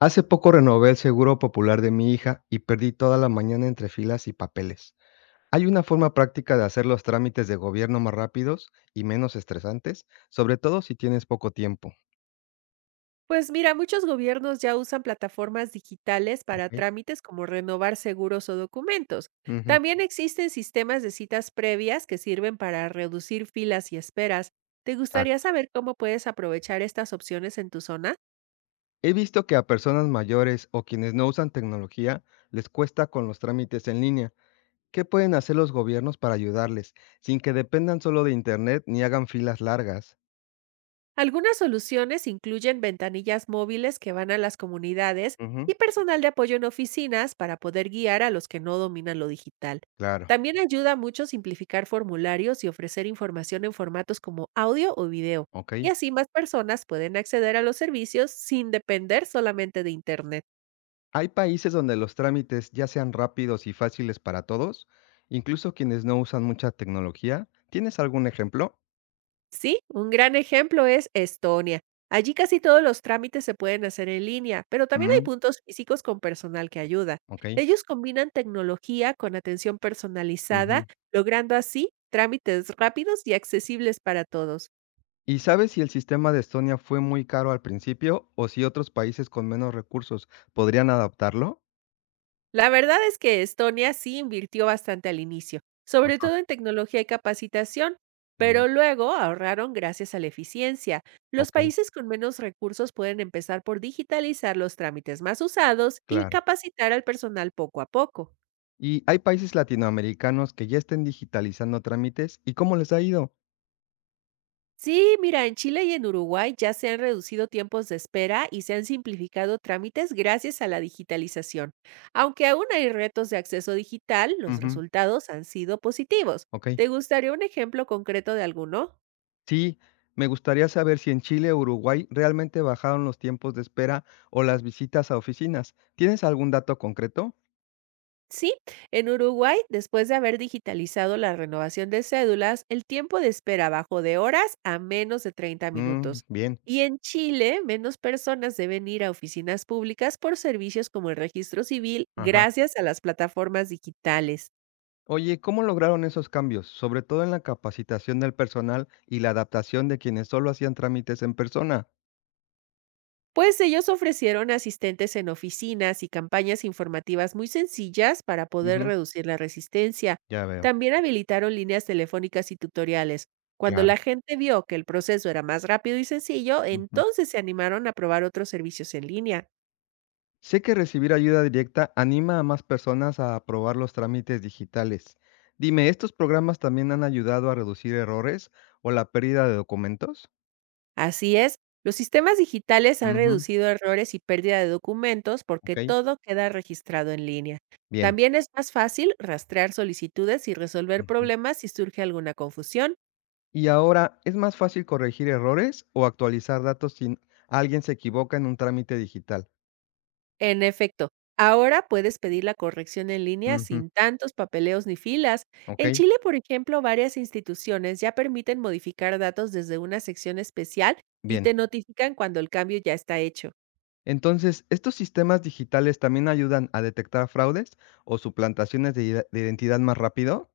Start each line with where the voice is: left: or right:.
left: Hace poco renové el seguro popular de mi hija y perdí toda la mañana entre filas y papeles. ¿Hay una forma práctica de hacer los trámites de gobierno más rápidos y menos estresantes? Sobre todo si tienes poco tiempo.
right: Pues mira, muchos gobiernos ya usan plataformas digitales para
left: Ok.
right: trámites como renovar seguros o documentos.
left: Ujú.
right: También existen sistemas de citas previas que sirven para reducir filas y esperas. ¿Te gustaría
left: Exacto.
right: saber cómo puedes aprovechar estas opciones en tu zona?
left: He visto que a personas mayores o quienes no usan tecnología les cuesta con los trámites en línea. ¿Qué pueden hacer los gobiernos para ayudarles sin que dependan solo de Internet ni hagan filas largas?
right: Algunas soluciones incluyen ventanillas móviles que van a las comunidades
left: Ujú.
right: y personal de apoyo en oficinas para poder guiar a los que no dominan lo digital.
left: Claro.
right: También ayuda mucho simplificar formularios y ofrecer información en formatos como audio o video,
left: Ok.
right: y así más personas pueden acceder a los servicios sin depender solamente de Internet.
left: Hay países donde los trámites ya sean rápidos y fáciles para todos, incluso quienes no usan mucha tecnología. ¿Tienes algún ejemplo?
right: Sí, un gran ejemplo es Estonia. Allí casi todos los trámites se pueden hacer en línea, pero también hay
left: Mm,
right: puntos físicos con personal que ayuda.
left: ok.
right: Ellos combinan tecnología con atención personalizada,
left: Ujú.
right: logrando así trámites rápidos y accesibles para todos.
left: ¿Y sabes si el sistema de Estonia fue muy caro al principio o si otros países con menos recursos podrían adaptarlo?
right: La verdad es que Estonia sí invirtió bastante al inicio, sobre
left: Ajá.
right: todo en tecnología y capacitación,
left: Mm,
right: pero luego ahorraron gracias a la eficiencia. Los
left: ok,
right: países con menos recursos pueden empezar por digitalizar los trámites más usados y
left: claro.
right: capacitar al personal poco a poco.
left: ¿Y hay países latinoamericanos que ya estén digitalizando trámites y cómo les ha ido?
right: Sí, mira, en Chile y en Uruguay ya se han reducido tiempos de espera y se han simplificado trámites gracias a la digitalización. Aunque aún hay retos de acceso digital, los
left: Ujú,
right: resultados han sido positivos.
left: ok.
right: ¿Te gustaría un ejemplo concreto de alguno?
left: Sí, me gustaría saber si en Chile o Uruguay realmente bajaron los tiempos de espera o las visitas a oficinas. ¿Tienes algún dato concreto?
right: Sí, en Uruguay, después de haber digitalizado la renovación de cédulas, el tiempo de espera bajó de horas a menos de treinta
left: Mm,
right: minutos.
left: bien.
right: Y en Chile, menos personas deben ir a oficinas públicas por servicios como el registro civil
left: Ajá.
right: gracias a las plataformas digitales.
left: Oye, ¿cómo lograron esos cambios? Sobre todo en la capacitación del personal y la adaptación de quienes solo hacían trámites en persona.
right: Pues ellos ofrecieron asistentes en oficinas y campañas informativas muy sencillas para poder
left: Ujú,
right: reducir la resistencia.
left: ya veo,
right: También habilitaron líneas telefónicas y tutoriales. Cuando
left: claro.
right: la gente vio que el proceso era más rápido y sencillo,
left: Ujú.
right: entonces se animaron a probar otros servicios en línea.
left: Sé que recibir ayuda directa anima a más personas a aprobar los trámites digitales. Dime, ¿estos programas también han ayudado a reducir errores o la pérdida de documentos?
right: Así es, los sistemas digitales han
left: Ujú.
right: reducido errores y pérdida de documentos porque
left: Okey.
right: todo queda registrado en línea.
left: Bien.
right: También es más fácil rastrear solicitudes y resolver
left: Ujú.
right: problemas si surge alguna confusión.
left: Y ahora, ¿es más fácil corregir errores o actualizar datos si alguien se equivoca en un trámite digital?
right: En efecto, ahora puedes pedir la corrección en línea
left: Ujú.
right: sin tantos papeleos ni filas. En
left: Okey.
right: Chile, por ejemplo, varias instituciones ya permiten modificar datos desde una sección especial y
left: Bien.
right: te notifican cuando el cambio ya está hecho.
left: Entonces, ¿estos sistemas digitales también ayudan a detectar fraudes o suplantaciones de identidad más rápido?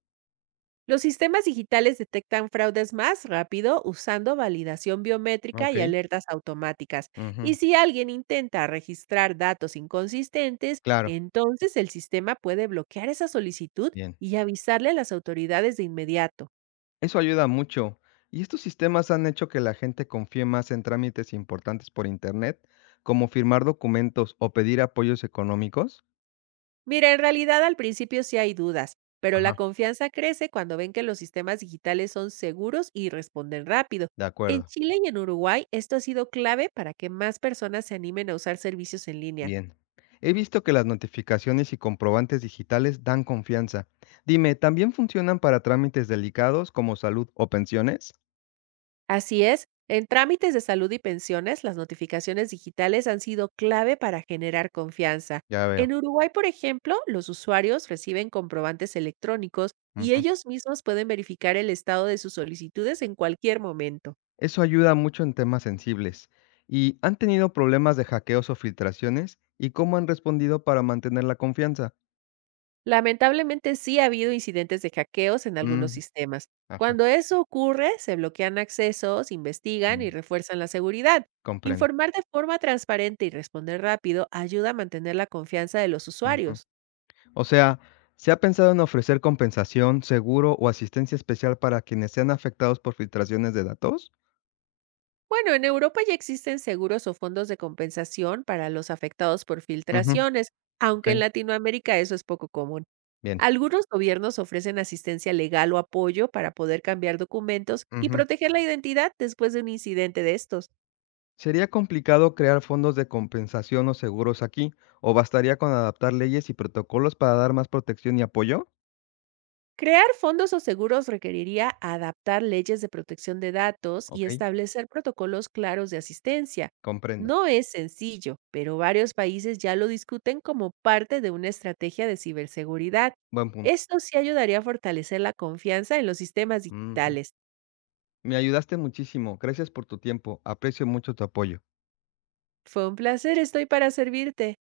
right: Los sistemas digitales detectan fraudes más rápido usando validación biométrica y
left: Okey.
right: alertas automáticas. Y
left: Ujú.
right: si alguien intenta registrar datos inconsistentes,
left: Claro.
right: entonces el sistema puede bloquear esa solicitud
left: Bien.
right: y avisarle a las autoridades de inmediato.
left: Eso ayuda mucho. ¿Y estos sistemas han hecho que la gente confíe más en trámites importantes por Internet, como firmar documentos o pedir apoyos económicos?
right: Mira, en realidad al principio sí hay dudas, pero la
left: Ajá.
right: confianza crece cuando ven que los sistemas digitales son seguros y responden rápido.
left: De
right: En
left: acuerdo.
right: Chile y en Uruguay, esto ha sido clave para que más personas se animen a usar servicios en línea.
left: Bien. He visto que las notificaciones y comprobantes digitales dan confianza. Dime, ¿también funcionan para trámites delicados como salud o pensiones?
right: Así es, en trámites de salud y pensiones, las notificaciones digitales han sido clave para generar confianza.
left: Ya veo.
right: En Uruguay, por ejemplo, los usuarios reciben comprobantes electrónicos y
left: Ujú.
right: ellos mismos pueden verificar el estado de sus solicitudes en cualquier momento.
left: Eso ayuda mucho en temas sensibles. ¿Y han tenido problemas de hackeos o filtraciones? ¿Y cómo han respondido para mantener la confianza?
right: Lamentablemente, sí ha habido incidentes de hackeos en algunos
left: Mm,
right: sistemas.
left: ajá.
right: Cuando eso ocurre, se bloquean accesos, investigan
left: Mm,
right: y refuerzan la seguridad.
left: comprendo.
right: Informar de forma transparente y responder rápido ayuda a mantener la confianza de los
left: Ujú.
right: usuarios.
left: O sea, ¿se ha pensado en ofrecer compensación, seguro o asistencia especial para quienes sean afectados por filtraciones de datos?
right: Bueno, en Europa ya existen seguros o fondos de compensación para los afectados por
left: Ujú.
right: filtraciones,
left: Ok.
right: aunque en Latinoamérica eso es poco común.
left: Bien.
right: Algunos gobiernos ofrecen asistencia legal o apoyo para poder cambiar documentos y
left: Ujú.
right: proteger la identidad después de un incidente de estos.
left: ¿Sería complicado crear fondos de compensación o seguros aquí? ¿O bastaría con adaptar leyes y protocolos para dar más protección y apoyo?
right: Crear fondos o seguros requeriría adaptar leyes de protección de datos y
left: Ok,
right: establecer protocolos claros de asistencia.
left: comprendo.
right: No es sencillo, pero varios países ya lo discuten como parte de una estrategia de ciberseguridad.
left: Buen punto.
right: Esto sí ayudaría a fortalecer la confianza en los sistemas
left: Ujú.
right: digitales.
left: Me ayudaste muchísimo. Gracias por tu tiempo. Aprecio mucho tu apoyo.
right: Fue un placer, estoy para servirte.